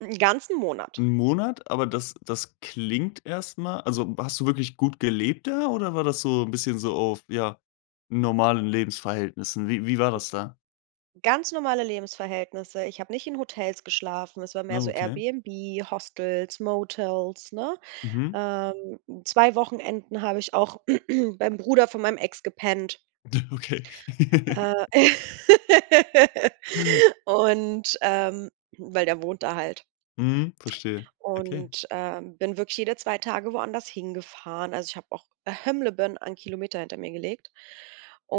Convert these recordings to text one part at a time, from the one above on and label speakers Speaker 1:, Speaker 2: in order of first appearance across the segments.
Speaker 1: 'Nen ganzen Monat.
Speaker 2: 'N Monat, aber das das klingt erst mal also, hast du wirklich gut gelebt da oder war das so 'n bisschen so auf, ja, normalen Lebensverhältnissen? Wie Wie war das da?
Speaker 1: Ganz normale Lebensverhältnisse. Ich habe nicht in Hotels geschlafen, es war mehr
Speaker 2: Ah,
Speaker 1: so
Speaker 2: okay.
Speaker 1: AirBnB, Hostels, Motels, ne?
Speaker 2: Mhm.
Speaker 1: Ähm, 2 Wochenenden habe ich auch beim Bruder von meinem Ex gepennt.
Speaker 2: Ja, okay.
Speaker 1: Äh. Und, ähm weil der wohnt da halt.
Speaker 2: Mhm, verstehe. Okay.
Speaker 1: Und, ähm, bin wirklich jede 2 Tage woanders hingefahren. Also, ich habe auch [unintelligible] an Kilometer hinter mir gelegt.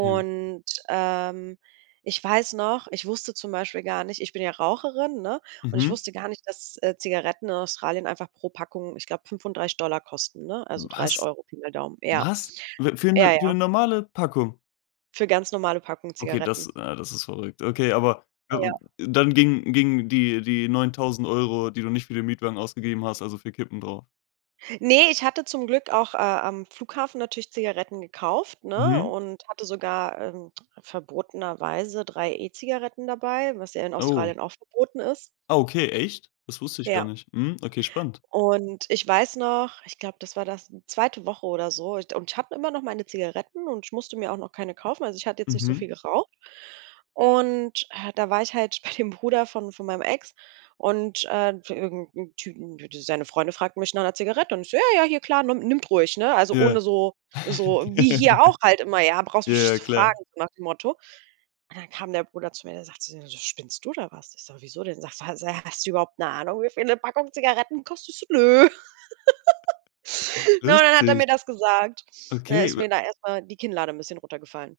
Speaker 2: Ja.
Speaker 1: ähm, ich weiß noch, ich wusste zum Beispiel gar nicht ich bin ja Raucherin, ne, und ich
Speaker 2: Mhm.
Speaker 1: wusste gar nicht, dass, äh, Zigaretten in Australien einfach pro Packung, ich glaube 35 $ kosten, ne, also, dreißig
Speaker 2: Was?
Speaker 1: Euro Pi mal Daumen, ja.
Speaker 2: Was? W für
Speaker 1: Ja,
Speaker 2: 'ne für
Speaker 1: ja.
Speaker 2: normale Packung?
Speaker 1: Für ganz normale Packungen
Speaker 2: Okay, das
Speaker 1: Zigaretten.
Speaker 2: ne, das ist verrückt. Okay, aber,
Speaker 1: Ja.
Speaker 2: [unintelligible] dann gingen gingen die die 9000 €, die du nicht für den Mietwagen ausgegeben hast, also für Kippen drauf?
Speaker 1: Ne, ich hatte zum Glück auch, äh, am Flughafen natürlich Zigaretten gekauft, ne,
Speaker 2: Mhm.
Speaker 1: und hatte sogar, ähm, verbotenerweise 3 E-Zigaretten dabei, was ja in
Speaker 2: Oh.
Speaker 1: Australien auch verboten ist.
Speaker 2: Okay, echt? Das wusste ich gar
Speaker 1: Ja.
Speaker 2: nicht. Mhm. Okay, spannend.
Speaker 1: Und ich weiß noch, ich glaube, das war das 2. Woche oder so und ich hatte immer noch meine Zigaretten und ich musste mir auch noch keine kaufen. Also, ich hatte jetzt nicht so viel
Speaker 2: Mhm.
Speaker 1: geraucht. Und, äh, da war ich halt bei dem Bruder von von meinem Ex und, äh irgend 'nem Typen d d seine Freunde fragten mich nach 'ner Zigarette und ich so: „Ja, ja, hier klar, nimm nimmt ruhig“, ne? Also,
Speaker 2: Ja.
Speaker 1: ohne so so wie hier auch halt immer: „Ja, brauchst mich nicht
Speaker 2: Ja,
Speaker 1: zu
Speaker 2: klar.
Speaker 1: fragen“, so nach dem Motto. Und dann kam der Bruder zu mir, der sagt zu mir so: „Spinnst du oder was?“ Ich so: „Wieso denn?“ Sagt er: „Hast du überhaupt 'ne Ahnung, wie viel 'ne Packung Zigaretten, kostet?“ Ich so: „Nö.“ Und dann hat er
Speaker 2: Lustig.
Speaker 1: mir das gesagt. Dann
Speaker 2: Okay,
Speaker 1: ist
Speaker 2: w
Speaker 1: mir da erst mal die Kinnlade 'n bisschen runtergefallen.